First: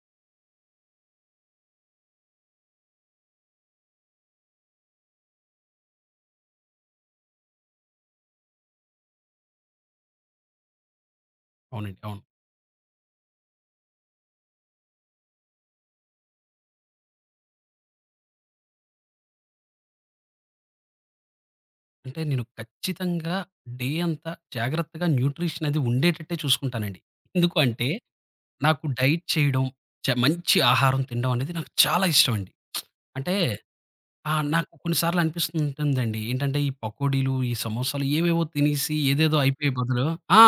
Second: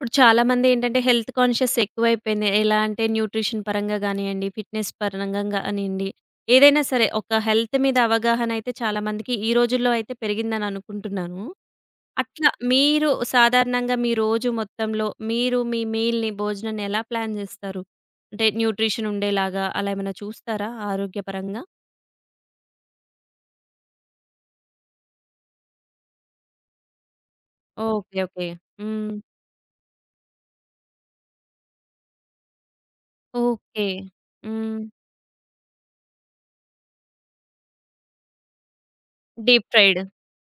ఇప్పుడు చాలామందేంటంటే health conscious ఎక్కువైపోయింది. ఎలా అంటే న్యూట్రిషన్ పరంగా గానియండి, ఫిట్‌నెస్ పరంగా గానియండి, ఏదైనా సరే ఒక హెల్త్ మీద అవగాహన అయితే చాలామందికి ఈ రోజుల్లో అయితే పెరిగిందని అనుకుంటున్నాను. అవునండి. అవును. అట్లా మీరు సాధారణంగా మీ రోజు మొత్తంలో మీరు మీ మీల్‌ని, భోజనాన్ని ఎలా ప్లాన్ జేస్తారు? అంటే న్యూట్రిషన్ ఉండేలాగా అలా ఏమైనా చూస్తారా ఆరోగ్యపరంగా? అంటే నేను ఖచ్చితంగా డే అంతా జాగ్రత్తగా న్యూట్రిషన్ అది ఉండేటట్టే చూసుకుంటానండి. ఎందుకు అంటే ఓకే, ఓకే. నాకు హ్మ్. డైట్ చేయడం, మంచి ఆహారం తినడం అనేది నాకు చాలా ఇష్టమండి. అంటే ఓకే. ఆ! నాకు హ్మ్. కొన్ని సార్లు అనిపిస్తుంటుందండి. ఏంటంటే ఈ పకోడీలు, ఈ సమోసాలు ఏవేవో తినేసి ఏదేదో డీప్ అయిపోయే ఫ్రైడ్. బదులు ఆ!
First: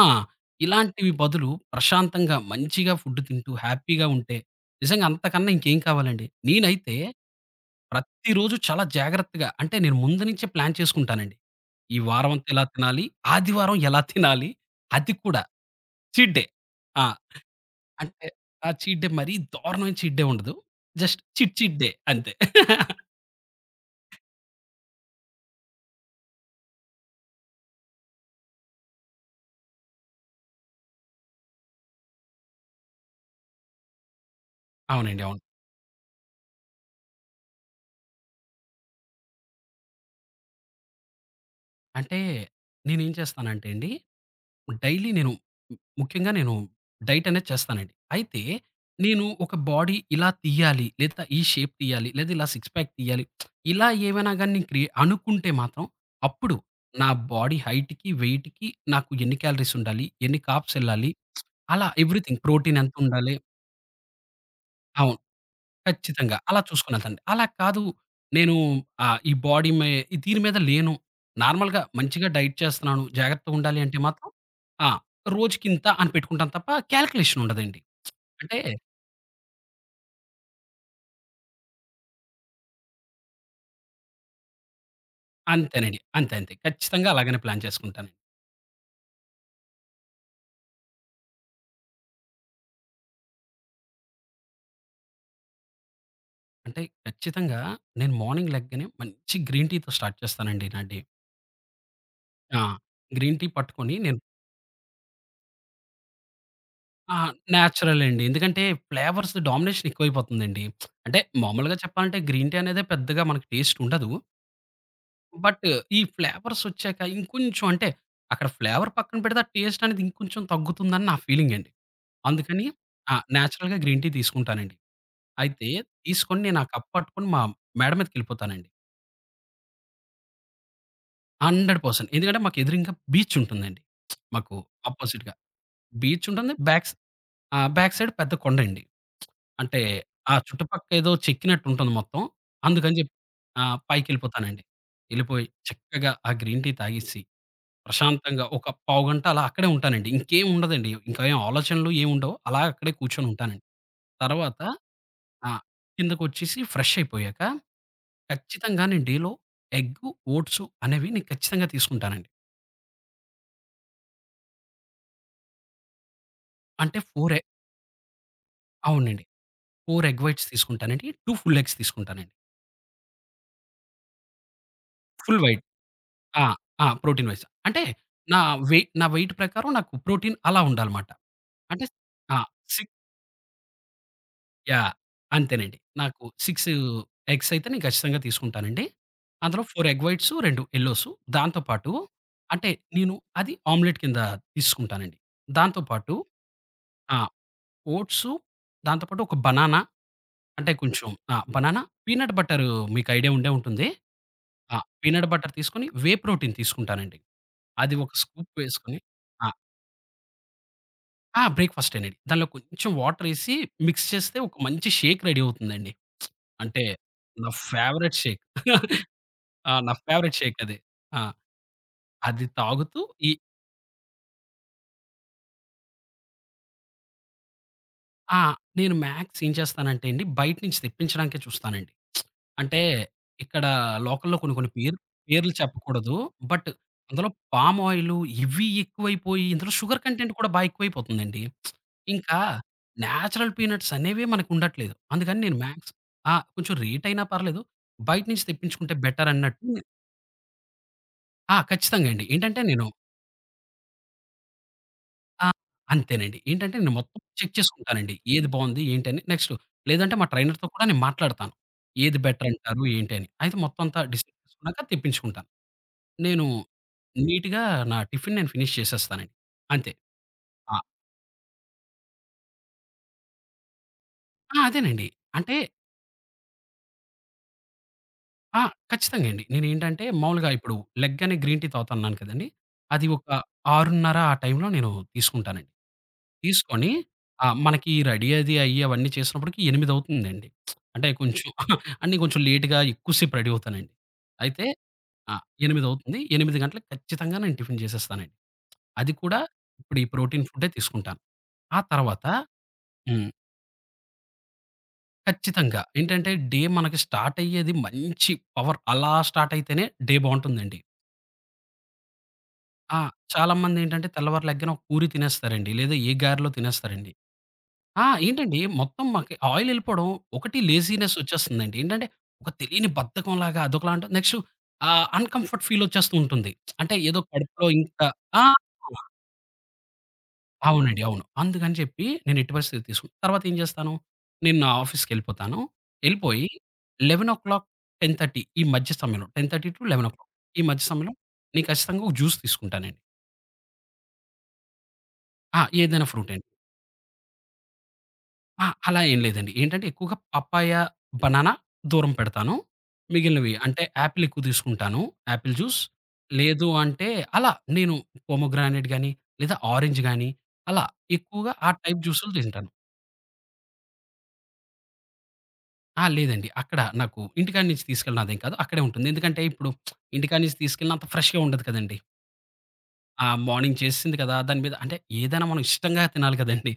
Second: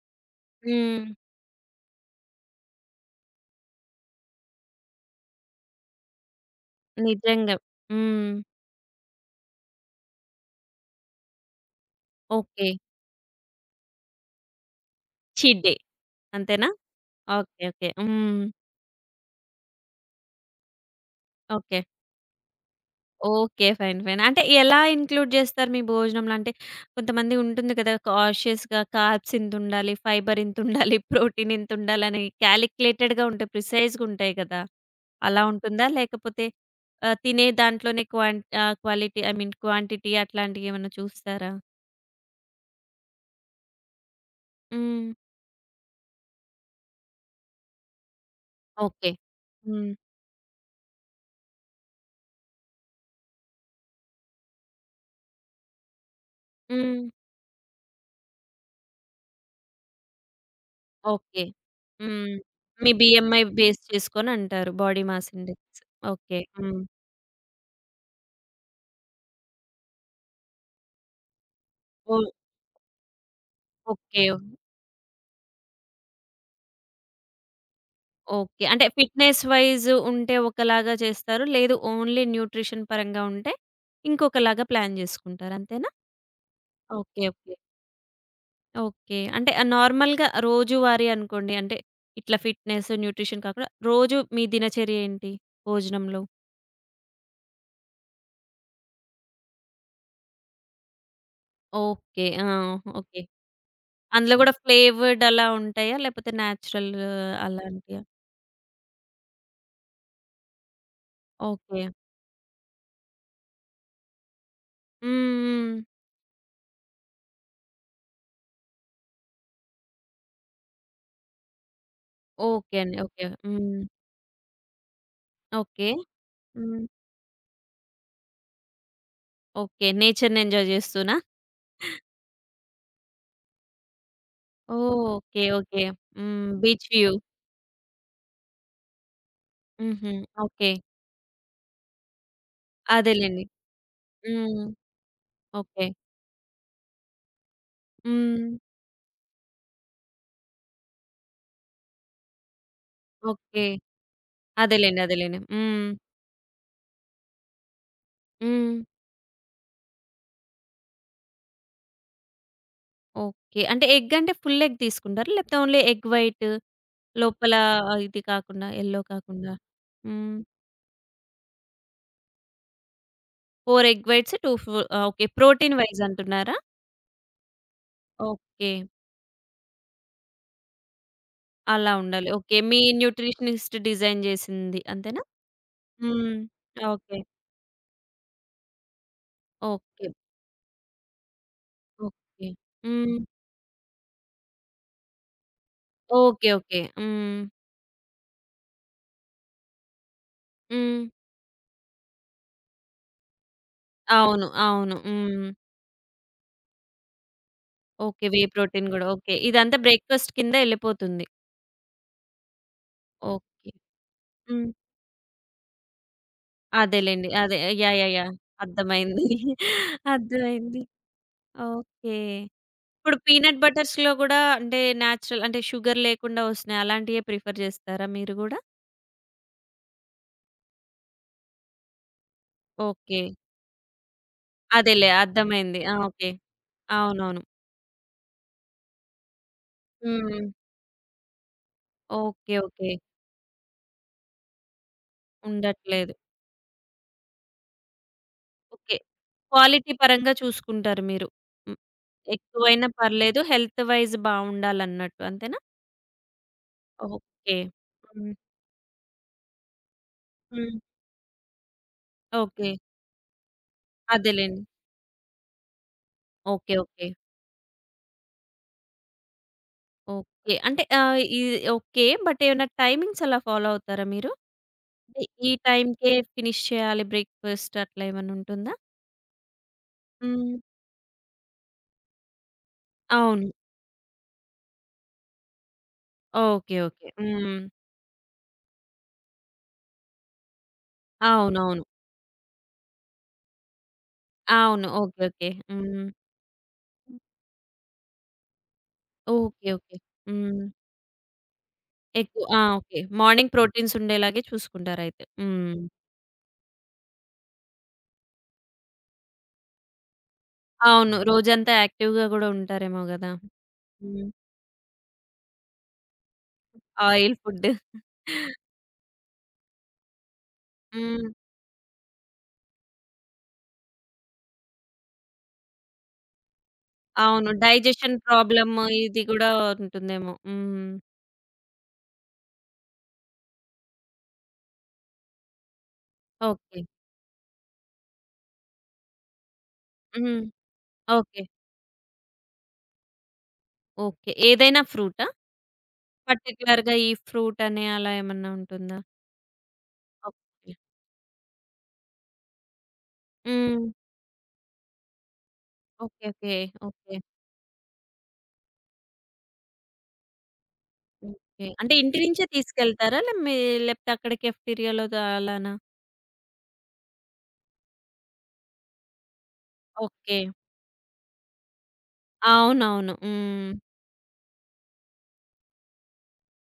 హ్మ్. ఇలాంటివి బదులు ప్రశాంతంగా మంచిగా ఫుడ్ తింటూ హ్యాపీగా ఉంటే నిజంగా అంతకన్నా ఇంకేం కావాలండి. నేనైతే నిజంగా. హ్మ్. ప్రతిరోజు చాలా జాగ్రత్తగా అంటే నేను ముందు నుంచే ప్లాన్ చేసుకుంటానండి. ఈ వారమంతా ఇలా ఓకే. తినాలి, ఆదివారం ఎలా తినాలి, అది కూడా చీట్ డే. Cheat day. అంతేనా? ఆ! Okay, okay. అంటే హ్మ్. ఆ చీట్ డే మరీ దారుణమైన చీట్ డే ఉండదు. Just cheat cheat okay. Day అంతే. ఓకే. Fine, fine. అంటే ఎలా ఇంక్లూడ్ జేస్తారు మీ భోజనంలో? అంటే కొంతమంది ఉంటుంది కదా! కాన్షియస్‌గా కార్బ్స్ ఇంతుండాలి, ఫైబర్ ఇంతుండాలి, ప్రోటీన్ ఇంతుండాలని క్యాలిక్యులేటెడ్‌గా ఉంటాయి. ప్రిసైజ్‌గుంటాయి కదా! అవునండి. అవును. అలా ఉంటుందా? లేకపోతే తినే దాంట్లోనే క్వాలిటీ ఐ మీన్ క్వాంటిటీ అట్లాంటియేమన్నా చూస్తారా? అంటే నేనేం చేస్తానంటే అండి, హ్మ్. డైలీ నేను ముఖ్యంగా నేను డైట్ అనేది చేస్తానండి. అయితే ఓకే. నేను ఒక హ్మ్. బాడీ ఇలా తీయాలి, లేదా ఈ షేప్ తీయాలి, లేదా ఇలా సిక్స్ ప్యాక్ తీయాలి, ఇలా ఏమైనా గాని నేను అనుకుంటే మాత్రం అప్పుడు హ్మ్. నా బాడీ హైట్‌కి, వెయిట్‌కి నాకు ఎన్ని క్యాలరీస్ ఉండాలి, ఎన్ని కార్బ్స్ ఎళ్ళాలి, ఓకే. అలా హ్మ్. ఎవ్రీథింగ్ ప్రోటీన్ మీ ఎంత ఉండాలి. బిఎంఐ బేస్ చేసుకొనంటారు, బాడీ అవును. Mass index. ఖచ్చితంగా. ఓకే. అలా హ్మ్. చూసుకునేదండి. అలా కాదు నేను ఈ బాడీ మే ఈ దీని మీద లేను. నార్మల్‌గా ఓహ్! మంచిగా డైట్ చేస్తున్నాను. జాగ్రత్తగా ఉండాలి అంటే ఓకే, మాత్రం ఆ! రోజుకింత అని పెట్టుకుంటాను తప్ప కాలిక్యులేషన్ ఉండదండి. అంటే ఓకే. అంటే ఫిట్‌నెస్ వైస్ ఉంటే ఒకలాగా చేస్తారు. లేదు, ఓన్లీ న్యూట్రిషన్ పరంగా ఉంటే ఇంకొకలాగా ప్లాన్ జేసుకుంటారు. అంతేనా? అంతేనండి. అంతే అంతే. ఖచ్చితంగా ఓకే, అలాగనే ఓకే. ప్లాన్ చేసుకుంటాను. ఓకే. అంటే నార్మల్‌గా రోజువారీ అనుకోండి. అంటే ఇట్లా ఫిట్‌నెస్, న్యూట్రిషన్ కాకుండా రోజు మీ దినచర్య ఏంటి భోజనంలో? అంటే ఖచ్చితంగా నేను మార్నింగ్ లెగ్గానే మంచి గ్రీన్ టీతో స్టార్ట్ చేస్తానండి నా డే. ఓకే. ఆ! ఆ! ఓకే. గ్రీన్ టీ పట్టుకొని నేను అందులో గూడా ఫ్లేవర్డ్ అలా ఉంటాయా? లేపోతే నేచురల్ ఆ! అలాంటియా? నేచురలే అండి. ఎందుకంటే ఫ్లేవర్స్ డామినేషన్ ఎక్కువైపోతుందండి. అంటే మామూలుగా ఓకే. చెప్పాలంటే గ్రీన్ టీ అనేది పెద్దగా మనకి టేస్ట్ ఉండదు. హ్మ్. బట్ హ్మ్. ఈ ఫ్లేవర్సొచ్చాక ఇంకొంచెం అంటే అక్కడ ఫ్లేవర్ పక్కన పెడితే ఆ టేస్ట్ అనేది ఇంకొంచెం తగ్గుతుందని నా ఫీలింగండి. అందుకని ఓకే అండి. ఆ! ఓకే. నేచురల్‌గా హ్మ్. గ్రీన్ టీ తీసుకుంటానండి. అయితే ఓకే. తీసుకొని నేను ఆ హ్మ్. కప్ పట్టుకొని మా మేడ మీదకెళ్ళిపోతానండి. ఓకే. నేచర్‌ని ఎంజాయ్ చేస్తూనా? 100% ఎందుకంటే మాకు ఎదురింగా బీచ్ ఉంటుందండి. మాకు అపోజిట్‌గా ఓకే, ఓకే. బీచ్ హ్మ్. ఉంటుంది. Beach view. బ్యాక్ సైడ్ పెద్ద కొండండి. అంటే హుహు. ఆ ఓకే. చుట్టుపక్క ఏదో చెక్కినట్టు ఉంటుంది మొత్తం. అందుకని జెప్పి అదేలెండి. ఆ! హ్మ్. పైకెళ్ళిపోతానండి. ఎళ్ళిపోయి ఓకే. చక్కగా ఆ గ్రీన్ టీ తాగేసి ప్రశాంతంగా హ్మ్. ఒక పావుగంట అలా అక్కడే ఉంటానండి. ఇంకేం ఉండదండి. ఇంకా ఏం ఆలోచనలు ఏం ఉండవు. అలా అక్కడే కూర్చొని ఓకే. ఉంటానండి. తర్వాత అదేలెండి, అదేలెండి. ఆ! హ్మ్. కిందకొచ్చేసి ఫ్రెష్ అయిపోయాక హ్మ్. ఖచ్చితంగా నేను డేలో ఎగ్గు, ఓట్స్ అనేవి నేను ఖచ్చితంగా తీసుకుంటానండి. ఓకే. అంటే ఎగ్ అంటే ఫుల్ ఎగ్ తీసుకుంటారా? లేకపోతే ఓన్లీ ఎగ్ వైట్ అంటే 4 ఎ లోపల, ఇది కాకుండా యెల్లో అవునండి. కాకుండా? 4 ఎగ్ హ్మ్. వైట్స్ తీసుకుంటానండి. 2 ఫుల్ ఎగ్స్ తీసుకుంటానండి. 4 ఎగ్ వైట్స్, 2 ఫు okay. Full white protein wise ఆ! అంటున్నారా? ఆ! Protein wise. అంటే నా ఓకే. నా వెయిట్ ప్రకారం నాకు ప్రోటీన్ అలా ఉండాలమాట. అంటే అలా ఉండాలి. ఆ! ఓకే. మీ సి న్యూట్రిషనిస్ట్ డిజైన్ జేసింది. యాహ్! అంతేనా? అంతేనండి. నాకు హ్మ్. 6 ఓకే. ఎగ్స్ అయితే నేను ఖచ్చితంగా తీసుకుంటానండి. అందులో 4 ఎగ్ ఓకే. Whites, 2 yellows. దాంతో పాటు ఓకే. అంటే నేను హ్మ్. అది ఆమ్లెట్ కింద తీసుకుంటానండి. దాంతో పాటు ఓకే. ఓకే. ఆ! హ్మ్. ఓట్సు, దాంతో పాటు ఒక బనానా, అంటే హ్మ్. కొంచెం ఆ! బనానా, పీనట్ బటర్, మీకు ఐడియా ఉండే ఉంటుంది. అవును, ఆ! అవును. పీనట్ హ్మ్. బటర్ తీసుకొని వే ప్రోటీన్ తీసుకుంటానండి. అది ఒక ఓకే. వే స్కూప్ ప్రోటీన్ వేసుకొని గూడా. ఓకే. ఆ! ఇదంతా బ్రేక్‌ఫాస్ట్ కింద ఎళ్ళిపోతుంది. ఆ! బ్రేక్‌ఫాస్టేనండి. దానిలో కొంచెం వాటరేసి ఓకే. మిక్స్ చేస్తే ఒక హ్మ్. మంచి షేక్ రెడీ అవుతుందండి. అంటే అదేలెండి, నా అదే. Yeah! Yeah! Favourite yeah! Shake. అర్థమైంది. ఆ! నా ఫేవరెట్ షేక్ అది. అర్థమైంది. ఆ! ఓకే. అది తాగుతూ ఇప్పుడు ఈ పీనట్ బటర్స్‌లో గూడా అంటే నేచురల్ అంటే షుగర్ లేకుండా వస్తున్నాయి. అలాంటియే ప్రిఫర్ జేస్తారా మీరు ఆ! గూడా? నేను మాక్స్ ఏం చేస్తానంటే అండి, బయట నుంచి తెప్పించడానికే చూస్తానండి. అంటే ఓకే. ఇక్కడ లోకల్‌లో కొన్ని కొన్ని పేర్లు అదేలే, పేర్లు అర్థమైంది. ఆ! చెప్పకూడదు. ఓకే. బట్ అందులో అవునవును. పామ్ ఆయిలు ఇవి ఎక్కువైపోయి, ఇందులో షుగర్ కంటెంట్ హ్మ్. కూడా బా ఎక్కువైపోతుందండి. ఇంకా ఓకే. ఓకే. నేచురల్ పీనట్స్ అనేవే మనకుండట్లేదు. అందుకని నేను మాక్స్ ఉండట్లేదు. ఆ! కొంచెం రేటయినా పర్లేదు. బయట నుంచి తెప్పించుకుంటే ఓకే. బెటర్ అన్నట్టు క్వాలిటీ పరంగా చూసుకుంటారు మీరు. ఆ! హ్మ్. ఖచ్చితంగా అండి. ఏంటంటే నేను ఎక్కువైనా పర్లేదు, హెల్త్ వైస్ బావుండాలన్నట్టు. ఆ! అంతేనా? అంతేనండి. ఏంటంటే నేను మొత్తం చెక్ ఓకే. చేసుకుంటానండి. హ్మ్. ఏది బావుంది? ఏంటని? నెక్స్ట్ లేదంటే మా ట్రైనర్‌తో హ్మ్. కూడా నేను మాట్లాడతాను. ఏది బెటర్ ఓకే. అంటారు? ఏంటి అని? అయితే మొత్తం అంతా డిసైడ్ అదేలెండి. చేసుకున్నాక తెప్పించుకుంటాను. నేను ఓకే. ఓకే. నీట్‌గా నా టిఫిన్ నేను ఫినిష్ చేసేస్తానండి. అంతే. ఓకే. ఆ! అంటే ఇది ఓకే. బట్ ఏమైనా టైమింగ్స్ అలా ఫాలో అవుతారా మీరు? ఆ! అదేనండి. అంటే ఈ అంటే టైమ్‌కే ఫినిష్ చేయాలి బ్రేక్‌ఫాస్ట్, అట్లా ఏమన్నా ఆ! ఉంటుందా? ఖచ్చితంగా అండి. నేనేంటంటే మామూలుగా హ్మ్. ఇప్పుడు లెగ్ అనే గ్రీన్ టీ తాగుతున్నాను కదండీ! అది ఒక అవును. 6:30 ఆ టైంలో నేను తీసుకుంటానండి. ఓకే, తీసుకొని ఓకే. ఆ! హ్మ్. మనకి రెడీ అది అయ్యి అవన్నీ చేసినప్పటికి 8 అవుతుందండి. అంటే కొంచెం అవునవును, అంటే నేను కొంచెం లేట్‌గా ఎక్కువ సేపు రెడీ అవుతానండి. అయితే అవును. ఓకే, ఆ! ఓకే. 8 హ్మ్. అవుతుంది. 8 గంటలకు ఖచ్చితంగా నేను టిఫిన్ చేసేస్తానండి. అది కూడా ఓకే. ఓకే. ఇప్పుడు ఈ ప్రోటీన్ హ్మ్. ఫుడ్డే తీసుకుంటాను. ఆ తర్వాత ఎక్కువ ఆ! ఓకే. హ్మ్. మార్నింగ్ ప్రోటీన్స్ ఉండేలాగే చూసుకుంటారయితే. హ్మ్. ఖచ్చితంగా ఏంటంటే డే మనకి స్టార్ట్ అయ్యేది మంచి పవర్ అలా స్టార్ట్ అయితేనే డే బావుంటుందండి. అవును, రోజంతా యాక్టివ్‌గా గూడా ఆ! ఉంటారేమో గదా! చాలామందేంటంటే హ్మ్. తెల్లవారు లెగ్గానే ఒక పూరి తినేస్తారండి. లేదా ఏ గారెలో తినేస్తారండి. Oil food. ఆ! ఏంటండి మొత్తం మాకు ఆయిల్ ఎళ్ళిపోవడం, ఒకటి లేజీనెస్ హ్మ్. వచ్చేస్తుందండి. ఏంటంటే, ఒక తెలియని బద్ధకంలాగా అదొకలా ఉంటుంది. నెక్స్ట్ ఆహ్, అన్‌కంఫర్ట్ ఫీల్ వచ్చేస్తూ ఉంటుంది. అంటే ఏదో అవును, కడుపులో ఇంకా డైజెషన్ ఆ! ప్రాబ్లమ్ ఇది గూడా ఉంటుందేమో. హ్మ్. అవునండి. అవును. అందుకని చెప్పి నేను ఎట్టి పరిస్థితిలో తీసుకున్నాను. తర్వాత ఏం చేస్తాను, నేను నా ఆఫీస్‌కెళ్ళిపోతాను. ఎళ్ళిపోయి ఓకే. 11:00, 10:30 ఈ మధ్య సమయంలో 10:30-11:00 హ్మ్. ఈ మధ్య సమయంలో ఓకే. నేను ఖచ్చితంగా ఒక జ్యూస్ తీసుకుంటానండి. ఓకే. ఏదైనా ఫ్రూటా? ఆ! ఏదైనా ఫ్రూటే. పర్టిక్యులర్‌గా ఈ ఫ్రూట్ అని అలా ఏమన్నా ఆ! ఉంటుందా? అలా ఏం లేదండి. ఏంటంటే ఎక్కువగా పప్పాయ, ఓకే. బనానా దూరం పెడతాను. మిగిలినవి అంటే హ్మ్. యాపిల్ ఎక్కువ తీసుకుంటాను. Apple juice. Okay, okay. లేదు అంటే ఓకే. అలా నేను పోమోగ్రానేట్ గాని, లేదా ఆరెంజ్ గాని అలా ఎక్కువగా ఓకే. ఆ అంటే టైప్ ఇంటి జ్యూసులు నుంచే తింటాను. తీసుకెళ్తారా? లే మీ లేపోతే అక్కడ కెఫ్టీరియాలో ద అలానా? ఆ! లేదండి. అక్కడ నాకు ఇంటికాడ నుంచి తీసుకెళ్ళినదేం కాదు. అక్కడే ఉంటుంది. ఎందుకంటే ఇప్పుడు ఓకే. ఇంటికాడ నుంచి తీసుకెళ్ళిన అంత ఫ్రెష్‌గా ఉండదు కదండీ. అవునవును. ఆ హ్మ్. మార్నింగ్ చేసింది కదా! దాని మీద అంటే ఏదైనా మనం ఇష్టంగా తినాలి కదండీ.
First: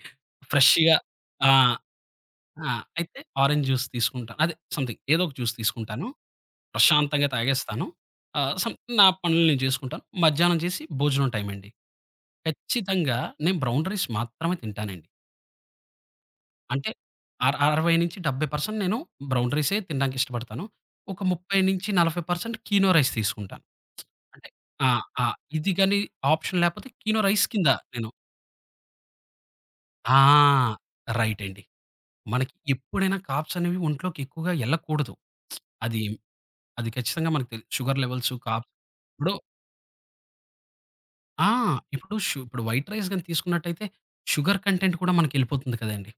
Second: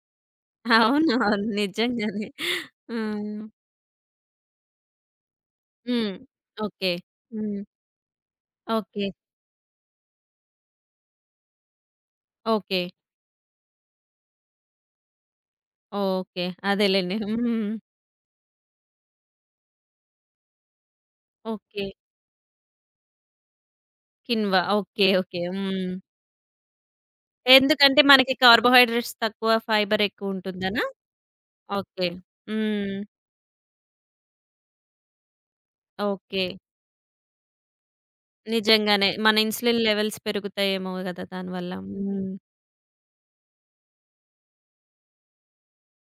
ఫ్రెష్‌గా అవునవును, ఆ! నిజంగానే. ఆ! అయితే హ్మ్. ఆరెంజ్ జ్యూస్ తీసుకుంటాను. అదే సంథింగ్ ఏదో ఒక జ్యూస్ తీసుకుంటాను. హ్మ్. ఓకే. ప్రశాంతంగా హ్మ్. తాగేస్తాను. ఆహ్, సమ్ ఓకే, నా పనులు నేను చేసుకుంటాను. మధ్యాహ్నం చేసి భోజనం టైం అండి. ఓకే. ఖచ్చితంగా నేను బ్రౌన్ రైస్ మాత్రమే తింటానండి. ఓకే. అంటే అదేలెండి. అర హ్మ్. 60-70% నేను బ్రౌన్ రైసే తినడానికి ఇష్టపడతాను. ఒక ఓకే. 30-40% కీనో రైస్ తీసుకుంటాను. అంటే కిన్వా. ఆ! ఓకే, ఆ! ఓకే. ఇది హ్మ్. గాని ఆప్షన్ లేకపోతే కీనో రైస్ కింద ఎందుకంటే నేను మనకి కార్బోహైడ్రేట్స్ తక్కువ, ఫైబర్ ఆ! ఎక్కువుంటుందనా? రైట్ అండి. ఓకే. మనకి హ్మ్. ఎప్పుడైనా కార్బ్స్ అనేవి ఒంట్లోకి ఎక్కువగా ఎళ్ళకూడదు. అది ఓకే. అది ఖచ్చితంగా మనకు షుగర్ లెవెల్స్, కార్బ్స్ నిజంగానే, ఇప్పుడు మన ఇన్సులిన్ లెవెల్స్ పెరుగుతాయేమో గదా! ఆ! దానివల్ల. హ్మ్. ఇప్పుడు వైట్ రైస్ గాని తీసుకున్నట్టయితే షుగర్ కంటెంట్ కూడా మనకెళ్ళిపోతుంది కదండీ.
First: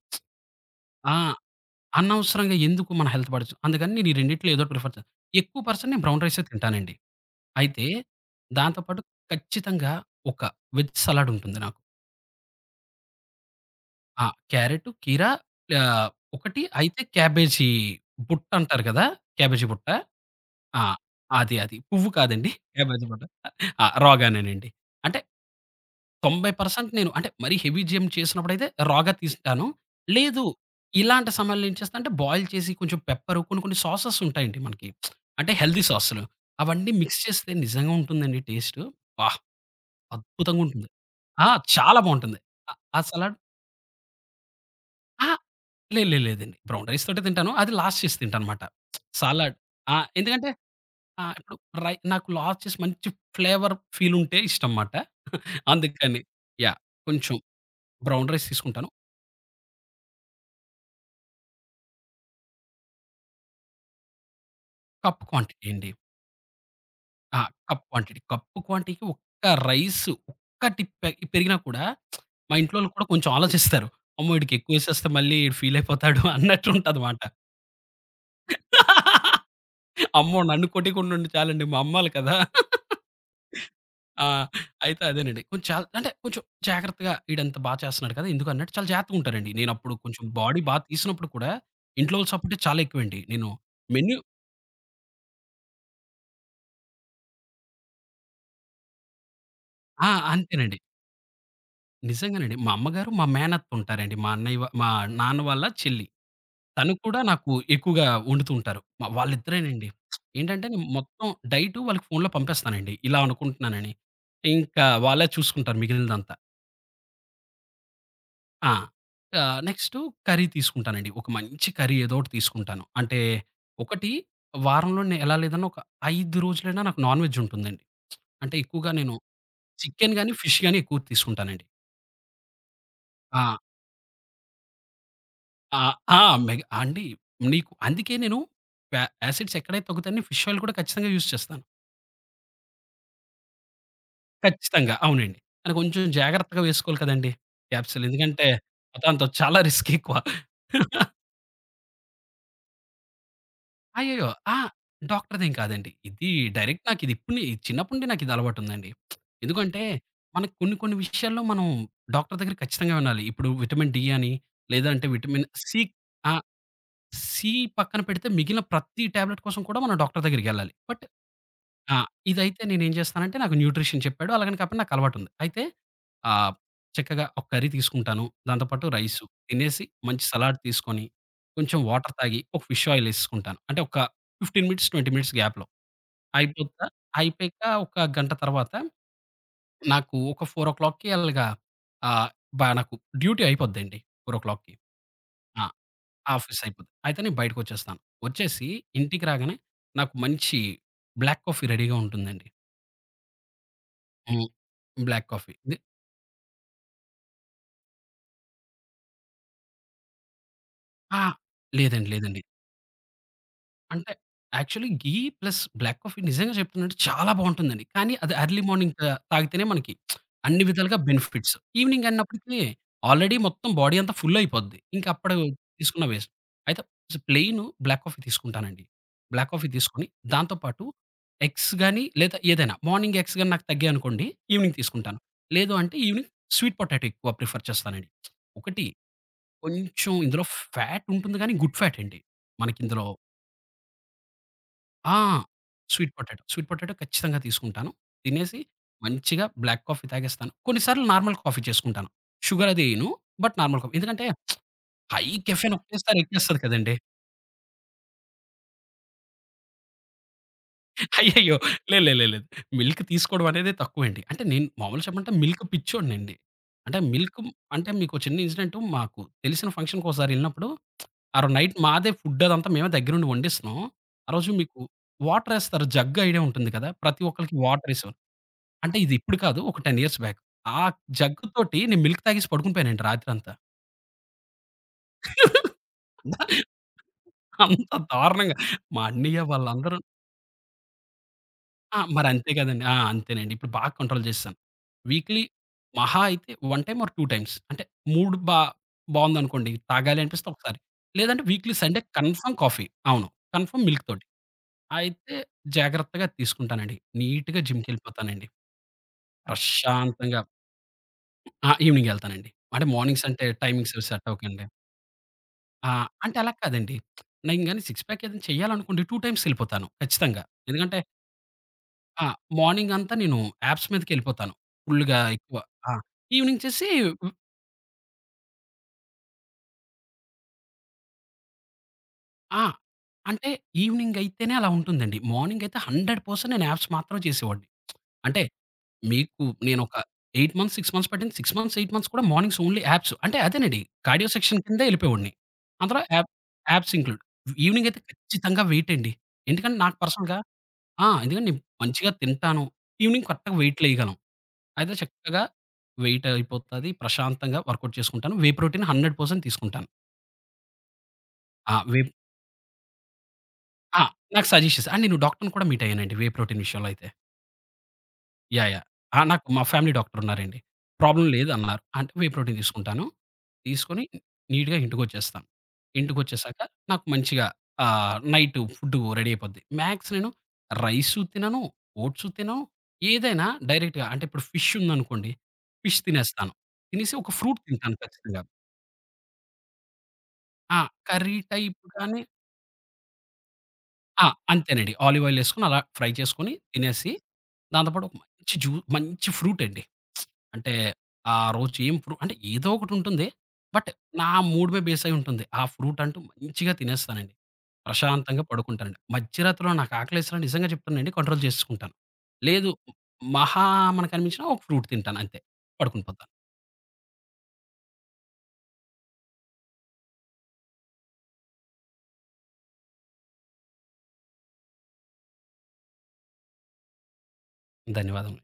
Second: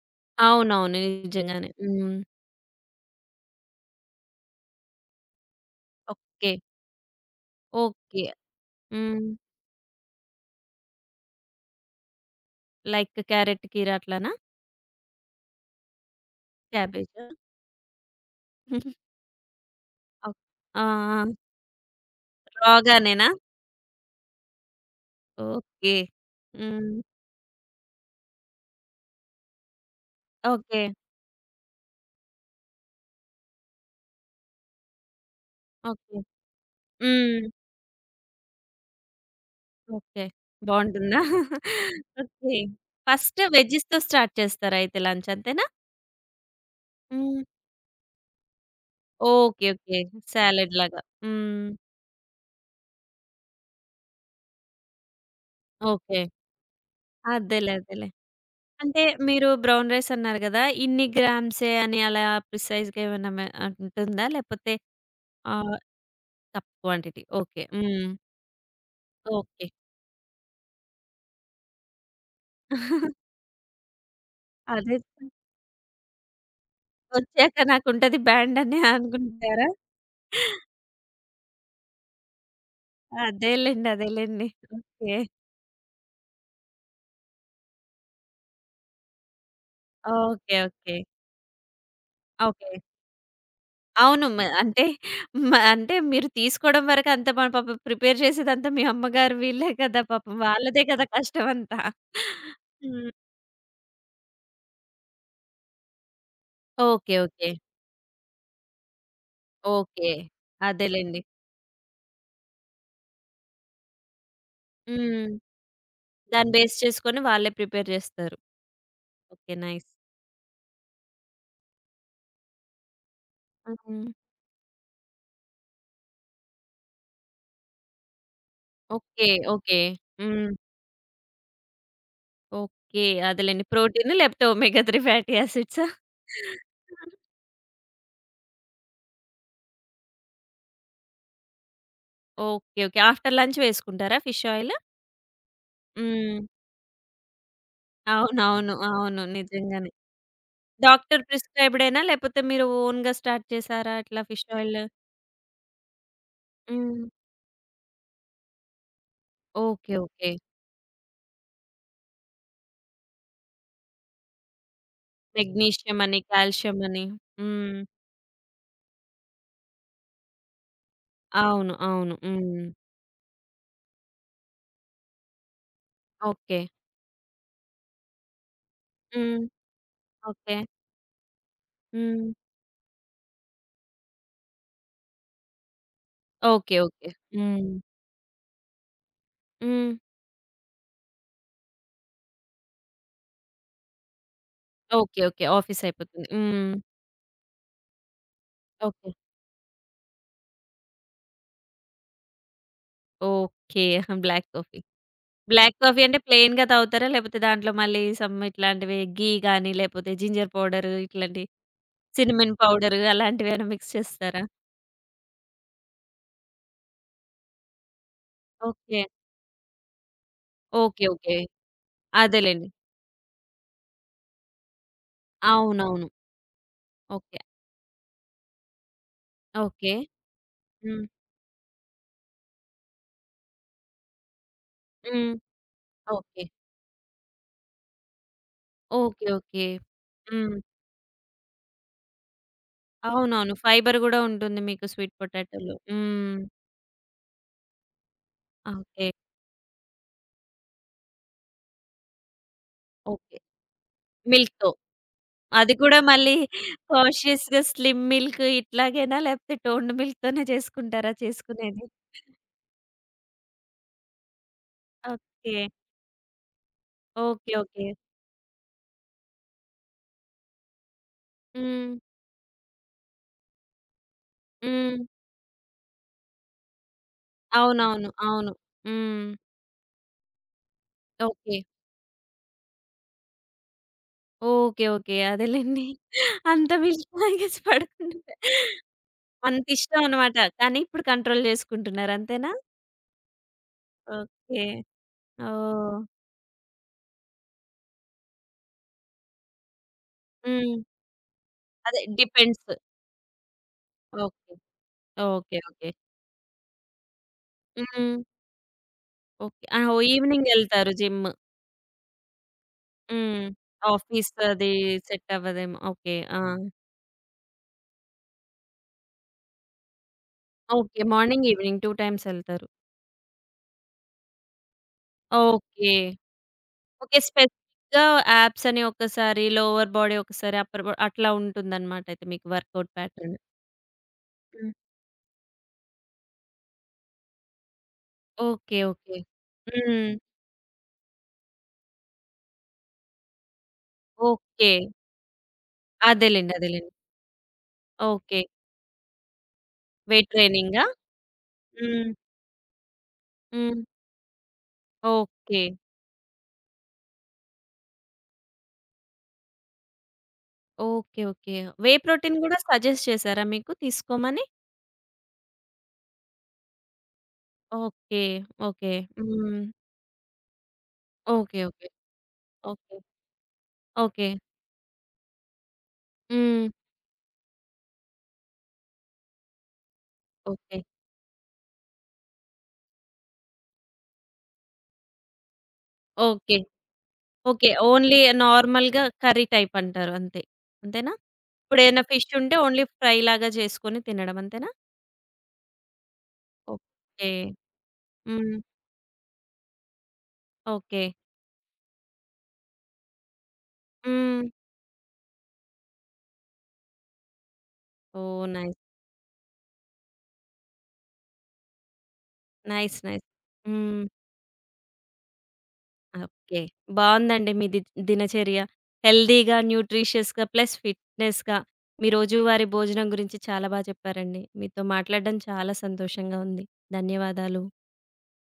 అవునవును. ఆ! నిజంగానే. హ్మ్. అనవసరంగా ఎందుకు మన హెల్త్ అందుకని నేను ఈ రెండిట్లో ఏదో ఒకటి ప్రిఫర్ చే ఎక్కువ పర్సెంట్ నేను బ్రౌన్ రైసే ఓకే. తింటానండి. అయితే ఓకే. దాంతో పాటు హ్మ్. ఖచ్చితంగా ఒక వెజ్ సలాడ్ ఉంటుంది నాకు. లైక్ క్యారెట్ కీర ఆ! అట్లనా? క్యారట్, కీరా ఆహ్, ఒకటి అయితే క్యాబేజా? క్యాబేజీ బుట్ట అంటారు కదా! క్యాబేజీ బుట్ట. ఓక్ ఆ! ఆ! ఆ! అది అది పువ్వు కాదండి. క్యాబేజీ బుట్ట. రాగానేనా? ఆ! రాగానేనండి. అంటే ఓకే. 90% హ్మ్. నేను అంటే మరీ హెవీ జేం చేసినప్పుడైతే రా‌గా తీసుంటాను. లేదు ఓకే. ఇలాంటి సమయాల్లో ఏం చేస్తా అంటే బాయిల్ చేసి కొంచెం పెప్పరు కొన్ని కొన్ని సాసెస్ ఉంటాయండి మనకి. అంటే హెల్తీ ఓకే. సాసులు. అవన్నీ మిక్స్ హ్మ్. చేస్తే నిజంగా ఉంటుందండి టేస్టు. వాహ్! ఓకే. అద్భుతంగా ఉంటుంది. బావుంటుందా? ఆ! చాలా బావుంటుంది. ఓకే. ఆ సలాడ్ ఫస్ట్ వెజ్జీస్‌తో స్టార్ట్ చేస్తారా అయితే లంచ్? అహా! అంతేనా? లే లే లేదండి. బ్రౌన్ రైస్ తోటే హ్మ్. తింటాను. అది లాస్ట్ చేసి తింటానమాట. సలాడ్ ఓకే, ఆ! ఓకే. ఎందుకంటే సాలడ్ లాగా. ఆ! ఇప్పుడు హ్మ్. నాకు లాస్ట్ చేసి మంచి ఫ్లేవర్ ఫీల్ ఉంటే ఇష్టం మాట. అందుకని ఓకే. యాహ్! కొంచెం అదేలే, అదేలే. బ్రౌన్ రైస్ తీసుకుంటాను. అంటే మీరు బ్రౌన్ రైస్ అన్నారు గదా! ఇన్ని గ్రామ్సే అని అలా ప్రిసైజ్‌గా ఏమన్నా మే ఉంటుందా? లేకపోతే కప్ క్వాంటిటీ ఆహ్, అండి. తక్కువ క్వాంటిటీ. ఆ! ఓకే. కప్ హ్మ్. క్వాంటిటీ. కప్పు క్వాంటిటీకి ఒక్క ఓకే. రైస్ ఒక్క టిప్ పెరిగినా కూడా మా ఇంట్లోళ్ళు కూడా కొంచెం ఆలోచిస్తారు. అమ్మో! ఈడికి అదే, ఎక్కువేసేస్తే మళ్ళీ ఈడు ఫీల్ అయిపోతాడు అన్నట్టు ఉంటదమాట. వచ్చాక నాకుంటది బ్యాండ్ అని అనుకుంటారా? అమ్మో! నన్ను కొట్టకుండా ఉంటే చాలండి. మా అమ్మోళ్ళు కదా! అదేలెండి, ఆ! అదేలెండి. అయితే ఓకే. అదేనండి. కొంచెం అంటే కొంచెం జాగ్రత్తగా ఈడంత బా చేస్తున్నాడు కదా! ఎందుకు అన్నట్టు చాలా జాగ్రత్తగా ఉంటారండి. నేనప్పుడు కొంచెం ఓకే. బాడీ బా ఓకే. తీసినప్పుడు కూడా ఇంట్లో వాళ్ళ సపోర్టే ఓకే. చాలా ఎక్కువండి. నేను మెన్యూ అవును. మ అంటే మ అంటే మీరు తీసుకోవడం వరకు అంతా, మన పాపం ప్రిపేర్ చేసేదంతా మీ అమ్మగారు వీళ్ళే కదా! ఆ! పాపం అంతేనండి. వాళ్ళదే కదా కష్టం అంతా. నిజంగానండి. మా అమ్మగారు, హ్మ్. మా మేనత్తుంటారండి. మా అన్నయ్య మా నాన్న వాళ్ళ చెల్లి. తను ఓకే, కూడా ఓకే. నాకు ఎక్కువగా వండుతూ ఉంటారు. వాళ్ళిద్దరేనండి. ఓకే. ఏంటంటే నేను అదేలెండి. మొత్తం డైటు వాళ్ళకి ఫోన్‌లో పంపేస్తానండి. ఇలా అనుకుంటున్నానని. ఇంకా వాళ్ళే హ్మ్. చూసుకుంటారు మిగిలినదంతా. దాన్ని బేస్ చేసుకొని వాళ్ళే ప్రిపేర్ జేస్తారు. ఆ! ఓకే. ఆహ్, నైస్. నెక్స్టు కర్రీ తీసుకుంటానండి. ఒక మంచి కర్రీ ఏదో ఒకటి తీసుకుంటాను. అంటే హ్మ్. ఒకటి వారంలో ఎలా లేదన్నా ఒక 5 రోజులైనా నాకు నాన్ వెజ్ ఉంటుందండి. అంటే ఎక్కువగా నేను ఓకే, ఓకే. చికెన్ గాని, హ్మ్. ఫిష్ గాని ఎక్కువ తీసుకుంటానండి. ఓకే. ఆ! అదేలెండి. ప్రోటీన్, లేపోతే ఒమేగా 3 ఫ్యాటీ ఆ! యాసిడ్సా? ఆ! అండి నీకు అందుకే నేను యాసిడ్స్ ఎక్కడైతే తగ్గుతాయని ఫిష్ ఆయిల్ కూడా ఖచ్చితంగా యూజ్ చేస్తాను. ఓకే. ఓకే. ఆఫ్టర్ లంచ్ వేసుకుంటారా ఫిష్ ఆయిల్? ఖచ్చితంగా. అవునండి. కానీ కొంచెం హ్మ్. జాగ్రత్తగా వేసుకోవాలి కదండీ! క్యాప్సూల్. ఎందుకంటే అవునవును, అవును. దాంతో చాలా నిజంగానే. రిస్క్ ఎక్కువ. డాక్టర్ ప్రిస్క్రైబ్‌డేనా? లేపోతే మీరు ఓన్‌గా స్టార్ట్ చేసారా ఇట్లా అయ్యయ్యో! ఫిష్ ఆ! ఆయిల్? డాక్టర్‌దేం కాదండి. ఇది డైరెక్ట్ హ్మ్. నాకిది ఇప్పుడు చిన్నప్పటి నుండి నాకిది అలవాటుందండి. ఎందుకంటే ఓకే, ఓకే. మనకు కొన్ని కొన్ని విషయాల్లో మనం డాక్టర్ దగ్గర ఖచ్చితంగా వినాలి. ఇప్పుడు విటమిన్ డి అని లేదంటే విటమిన్ సి మెగ్నీషియం అని, ఆ! కాల్షియం అని. సి హ్మ్. పక్కన పెడితే మిగిలిన ప్రతి టాబ్లెట్ కోసం కూడా మనం డాక్టర్ దగ్గరికెళ్ళాలి. బట్ అవును, ఆ! అవును. ఇదైతే హ్మ్. నేనేం చేస్తానంటే నాకు న్యూట్రిషన్ చెప్పాడు. అలాగని కాపోయినా నాకు అలవాటుంది. అయితే ఆహ్, ఓకే. చక్కగా ఒక కర్రీ తీసుకుంటాను. దాంతో పాటు రైసు. హ్మ్. తినేసి మంచి ఓకే. సలాడ్ తీసుకొని, కొంచెం వాటర్ హ్మ్. తాగి, ఒక ఫిష్ ఆయిల్ ఎసేసుకుంటాను. అంటే ఒక 15 మినిట్స్, 20 మినిట్స్ గ్యాప్‌లో. ఓకే, అయిపోతా ఓకే. అయిపోయాక హ్మ్. ఒక గంట తర్వాత హ్మ్. నాకు ఒక 4:00కి అలాగా ఆహ్, నాకు డ్యూటీ అయిపోద్దండి. 4:00కి. Okay, okay. ఆ! ఆఫీస్ అయిపోతుంది. ఆఫీస్ హ్మ్. అయిపోద్ది. అయితే నేను బయటకొచ్చేస్తాను. వచ్చేసి ఓకే, ఇంటికి రాగానే నాకు మంచి బ్లాక్ కాఫీ రెడీగా ఉంటుందండి. ఓకే. బ్లాక్ హ్మ్. Coffee. Black coffee. Black the coffee అంటే ప్లెయిన్‌గా తాగుతారా? లేపోతే దాంట్లో మళ్ళీ సమ్ ఇట్లాంటివి, ఘీ గాని, లేపోతే జింజర్ పౌడర్ ఆ! ఇట్లాంటి లేదండి. లేదండి. సిన్నమన్ పౌడర్ అలాంటివేమైనా మిక్స్ అంటే చేస్తారా? Actually ghee plus black coffee నిజంగా చెప్తున్నానంటే చాలా బావుంటుందండి. కానీ అది ఎర్లీ మార్నింగ్ ఓకే. తాగితేనే మనకి అన్ని విధాలుగా ఓకే. ఓకే. బెనిఫిట్స్. ఈవినింగ్ అన్నప్పటికి అదేలెండి. ఆల్రెడీ మొత్తం బాడీ అంతా ఫుల్ అయిపోద్ది. ఇంక అప్పుడు తీసుకున్న అవునవును. వేస్ట్. అయితే ఓకే, ప్లెయిన్ బ్లాక్ కాఫీ తీసుకుంటానండి. Black coffee okay. తీసుకొని దాంతో పాటు హ్మ్. ఎగ్స్ గాని లేదా ఏదైనా మార్నింగ్ ఎగ్స్ గాని నాకు తగ్గాయనుకోండి ఈవినింగ్ తీసుకుంటాను. హ్మ్. లేదు అంటే ఈవినింగ్ ఓకే. స్వీట్ పొటాటో ఎక్కువ ప్రిఫర్ చేస్తానండి. ఒకటి ఓకే. ఓకే. కొంచెం ఇందులో హ్మ్. ఫ్యాట్ ఉంటుంది గానీ, గుడ్ ఫ్యాట్ అండి. మనకిందులో అవునవును, ఫైబర్ గూడా ఉంటుంది మీకు స్వీట్ ఆ! పొటాటోలో. స్వీట్ హ్మ్. పొటాటో. స్వీట్ పొటాటో ఖచ్చితంగా తీసుకుంటాను. తినేసి ఆ! ఓకే. మంచిగా బ్లాక్ కాఫీ తాగేస్తాను. కొన్నిసార్లు నార్మల్ కాఫీ చేసుకుంటాను. షుగర్ అది ఎయను. ఓకే. But normal coffee. ఎందుకంటే మిల్క్‌తో. హై అది కెఫెన్ కూడా ఒకేసారి మళ్ళీ ఎక్కేస్తది కదండీ! కాన్షియస్‌గా స్లిమ్ మిల్క్ ఇట్లాగేనా? లేకపోతే టోన్డ్ మిల్క్‌తోనే చేసుకుంటారా అయ్యయ్యో! చేసుకునేది? లేదు. మిల్క్ తీసుకోవడం అనేది తక్కువండి. అంటే నేను మామూలుగా చెప్పాలంటే ఓకే, మిల్క్ పిచ్చోడినండి. అంటే మిల్క్ ఓకే. ఓకే. అంటే మీకో చిన్న ఇన్సిడెంట్, మాకు తెలిసిన ఫంక్షన్‌కి ఒకసారి ఎళ్ళినప్పుడు ఆ రోజు నైట్ హ్మ్. మాదే ఫుడ్ అదంతా మేమే దగ్గరుండి వండిస్తున్నాం. ఆ రోజు మీకు హ్మ్. వాటరేస్తారు. జగ్ ఐడియా ఉంటుంది కదా! ప్రతి ఒక్కళ్ళకి అవునవును, వాటరేసేవారు. అవును. అంటే ఇది హ్మ్. ఇప్పుడు కాదు. ఒక 10 ఇయర్స్ బ్యాక్. ఆ ఓకే, జగ్గుతోటి నేను మిల్క్ తాగేసి పడుకొని పోయానండి రాత్రంతా. ఓకే. ఓకే. అదేలెండి. అంత మిల్క్ తాగేసి అంత పడుకుంటే దారుణంగా మా అన్నయ్య అంత వాళ్ళందరూ ఇష్టం అన్నమాట. కానీ ఇప్పుడు కంట్రోల్ ఆ! చేసుకుంటున్నారు అంతేనా? మరంతే కదండీ. ఆ! అంతేనండి. ఇప్పుడు బాగా కంట్రోల్ చేసేసాను. ఓకే. వీక్‌లీ ఓహ్! మహా అయితే 1 టైమ్ ఆర్ 2 టైమ్స్ అంటే మూడ్ బా బావుందనుకోండి. తాగాలి అనిపిస్తే హ్మ్. ఒకసారి. లేదంటే వీక్‌లీ అదే సండే కన్ఫర్మ్ డిపెండ్స్. కాఫీ. అవును. కన్ఫర్మ్ మిల్క్‌తోటి. ఓకే, అయితే ఓకే. ఓకే. జాగ్రత్తగా తీసుకుంటానండి. నీట్‌గా హ్మ్. జిమ్‌కెళ్ళిపోతానండి. అవును. ఓకే. ఆ! ఓహ్! ప్రశాంతంగా ఈవినింగ్ ఎళ్తారు జిమ్. ఆ! ఈవినింగ్ ఎళ్తానండి. అంటే మార్నింగ్స్ హ్మ్. అంటే టైమింగ్స్ సెట్ ఆఫీస్ అవ్వకండి. అది సెట్ అవ్వదేమో. ఆ! ఓకే. అంటే ఆ! అలా కాదండి. నేను గాని సిక్స్ ప్యాక్ ఏదైనా చేయాలనుకోండి 2 టైమ్స్ ఎళ్ళిపోతాను ఖచ్చితంగా. ఎందుకంటే ఓకే. మార్నింగ్, ఈవినింగ్ 2 ఆ! టైమ్స్ ఎళ్తారు. మార్నింగ్ అంతా నేను యాప్స్ మీదకెళ్ళిపోతాను. ఫుల్‌గా ఎక్కువ. ఓకే. ఆ! ఈవినింగ్ చేసి ఓకే. స్పెసిఫిక్‌గా యాబ్స్ అని ఒకసారి, లోవర్ బాడీ ఒకసారి, అప్పర్ బాడీ అట్లా ఉంటుందన్నమాట అయితే మీకు ఆ! Workout pattern. అంటే ఈవినింగ్ అయితేనే అలా హ్మ్. ఉంటుందండి. మార్నింగ్ అయితే 100% నేను యాప్స్ మాత్రమే చేసేవాడిని. అంటే ఓకే, ఓకే. మీకు నేనొక హ్మ్. 8 మంత్స్, 6 మంత్స్ పట్టింది. 6 మంత్స్, 8 మంత్స్ కూడా మార్నింగ్స్ ఓన్లీ యాప్స్. అంటే అదేనండి, కార్డియో సెక్షన్ ఓకే. కిందే ఎళ్ళిపోయేవాడిని. అందులో అదేలెండి, అదేలెండి. Abs include. ఈవినింగ్ అయితే ఓకే. ఖచ్చితంగా వెయిట్ అండి. ఎందుకంటే నాకు వెయిట్ పర్సనల్‌గా ట్రైనింగా? ఆ! ఎందుకంటే నేను హ్మ్. మంచిగా తింటాను. ఈవినింగ్ కరెక్ట్‌గా హ్మ్. వెయిట్‌లేయగలను. అయితే చక్కగా ఓకే, వెయిట్ అయిపోతది. ప్రశాంతంగా వర్కౌట్ చేసుకుంటాను. వే ప్రోటీన్ 100% తీసుకుంటాను. ఓకే. ఓకే. ఆ! వే వే ప్రోటీన్ గూడా సజెస్ట్ చేసారా మీకు ఆ! తీసుకోమని? నాకు సజెస్ట్ చేసారు. అండ్ నేను డాక్టర్‌ని కూడా మీట్ అయ్యానండి వే ప్రోటీన్ విషయంలో అయితే. Okay, yeah! యాహ్! ఓకే. ఆ! నాకు హ్మ్. మా ఫ్యామిలీ డాక్టరున్నారండి. ప్రాబ్లమ్ ఓకే, లేదన్నారు. ఓకే. అంటే వే ప్రోటీన్ ఓకే. తీసుకుంటాను. తీసుకొని ఓకే. నీట్‌గా ఇంటికొచ్చేస్తాను. ఇంటికొచ్చేసాక హ్మ్. నాకు మంచిగా ఆహ్, నైటు ఫుడ్డు రెడీ అయిపోద్ది. మ్యాక్స్ నేను ఓకే, రైసు తినను, ఓట్సు తినను. ఏదైనా డైరెక్ట్‌గా అంటే ఇప్పుడు ఫిష్ ఉందనుకోండి, ఫిష్ తినేస్తాను. ఓకే. తినేసి ఒక ఫ్రూట్ ఓకే. తింటాను ఓన్లీ ఖచ్చితంగా. నార్మల్‌గా కర్రీ టైప్ అంటారు అంతే. ఆ! అంతేనా? కర్రీ టైప్ ఇప్పుడేమైనా గాని ఫిష్ ఉంటే ఓన్లీ ఫ్రై లాగా చేసుకొని ఆ! తినడం అంతేనా? అంతేనండి. ఆలివ్ ఆయిల్ ఎసుకొని అలా ఫ్రై చేసుకొని తినేసి, ఓకే. దాంతో పాటు ఒక మంచి హ్మ్. జ్యూ మంచి ఫ్రూట్ అండి. అంటే ఓకే. ఆ రోజు ఏం అంటే ఏదో ఒకటుంటుంది. బట్ నా హ్మ్. మూడ్ మీద బేస్ అయి ఉంటుంది. ఆ ఫ్రూట్ అంటూ మంచిగా తినేస్తానండి. ప్రశాంతంగా ఓహ్! నైస్. పడుకుంటానండి. మధ్యరాత్రిలో నాకు ఆకలేసినా నిజంగా చెప్తున్నానండి కంట్రోల్ చేసుకుంటాను. లేదు నైస్, నైస్. మహా హ్మ్. మనకనిపించినా ఒక ఫ్రూట్ తింటాను అంతే. పడుకొని పోతాను. ఓకే. బావుందండి మీ ది దినచర్య. హెల్తీగా, న్యూట్రిషియస్‌గా ప్లస్ ఫిట్‌నెస్‌గా మీ రోజువారీ భోజనం గురించి చాలా బా చెప్పారండి. మీతో మాట్లాడడం చాలా సంతోషంగా ఉంది. ధన్యవాదాలు. ధన్యవాదములు.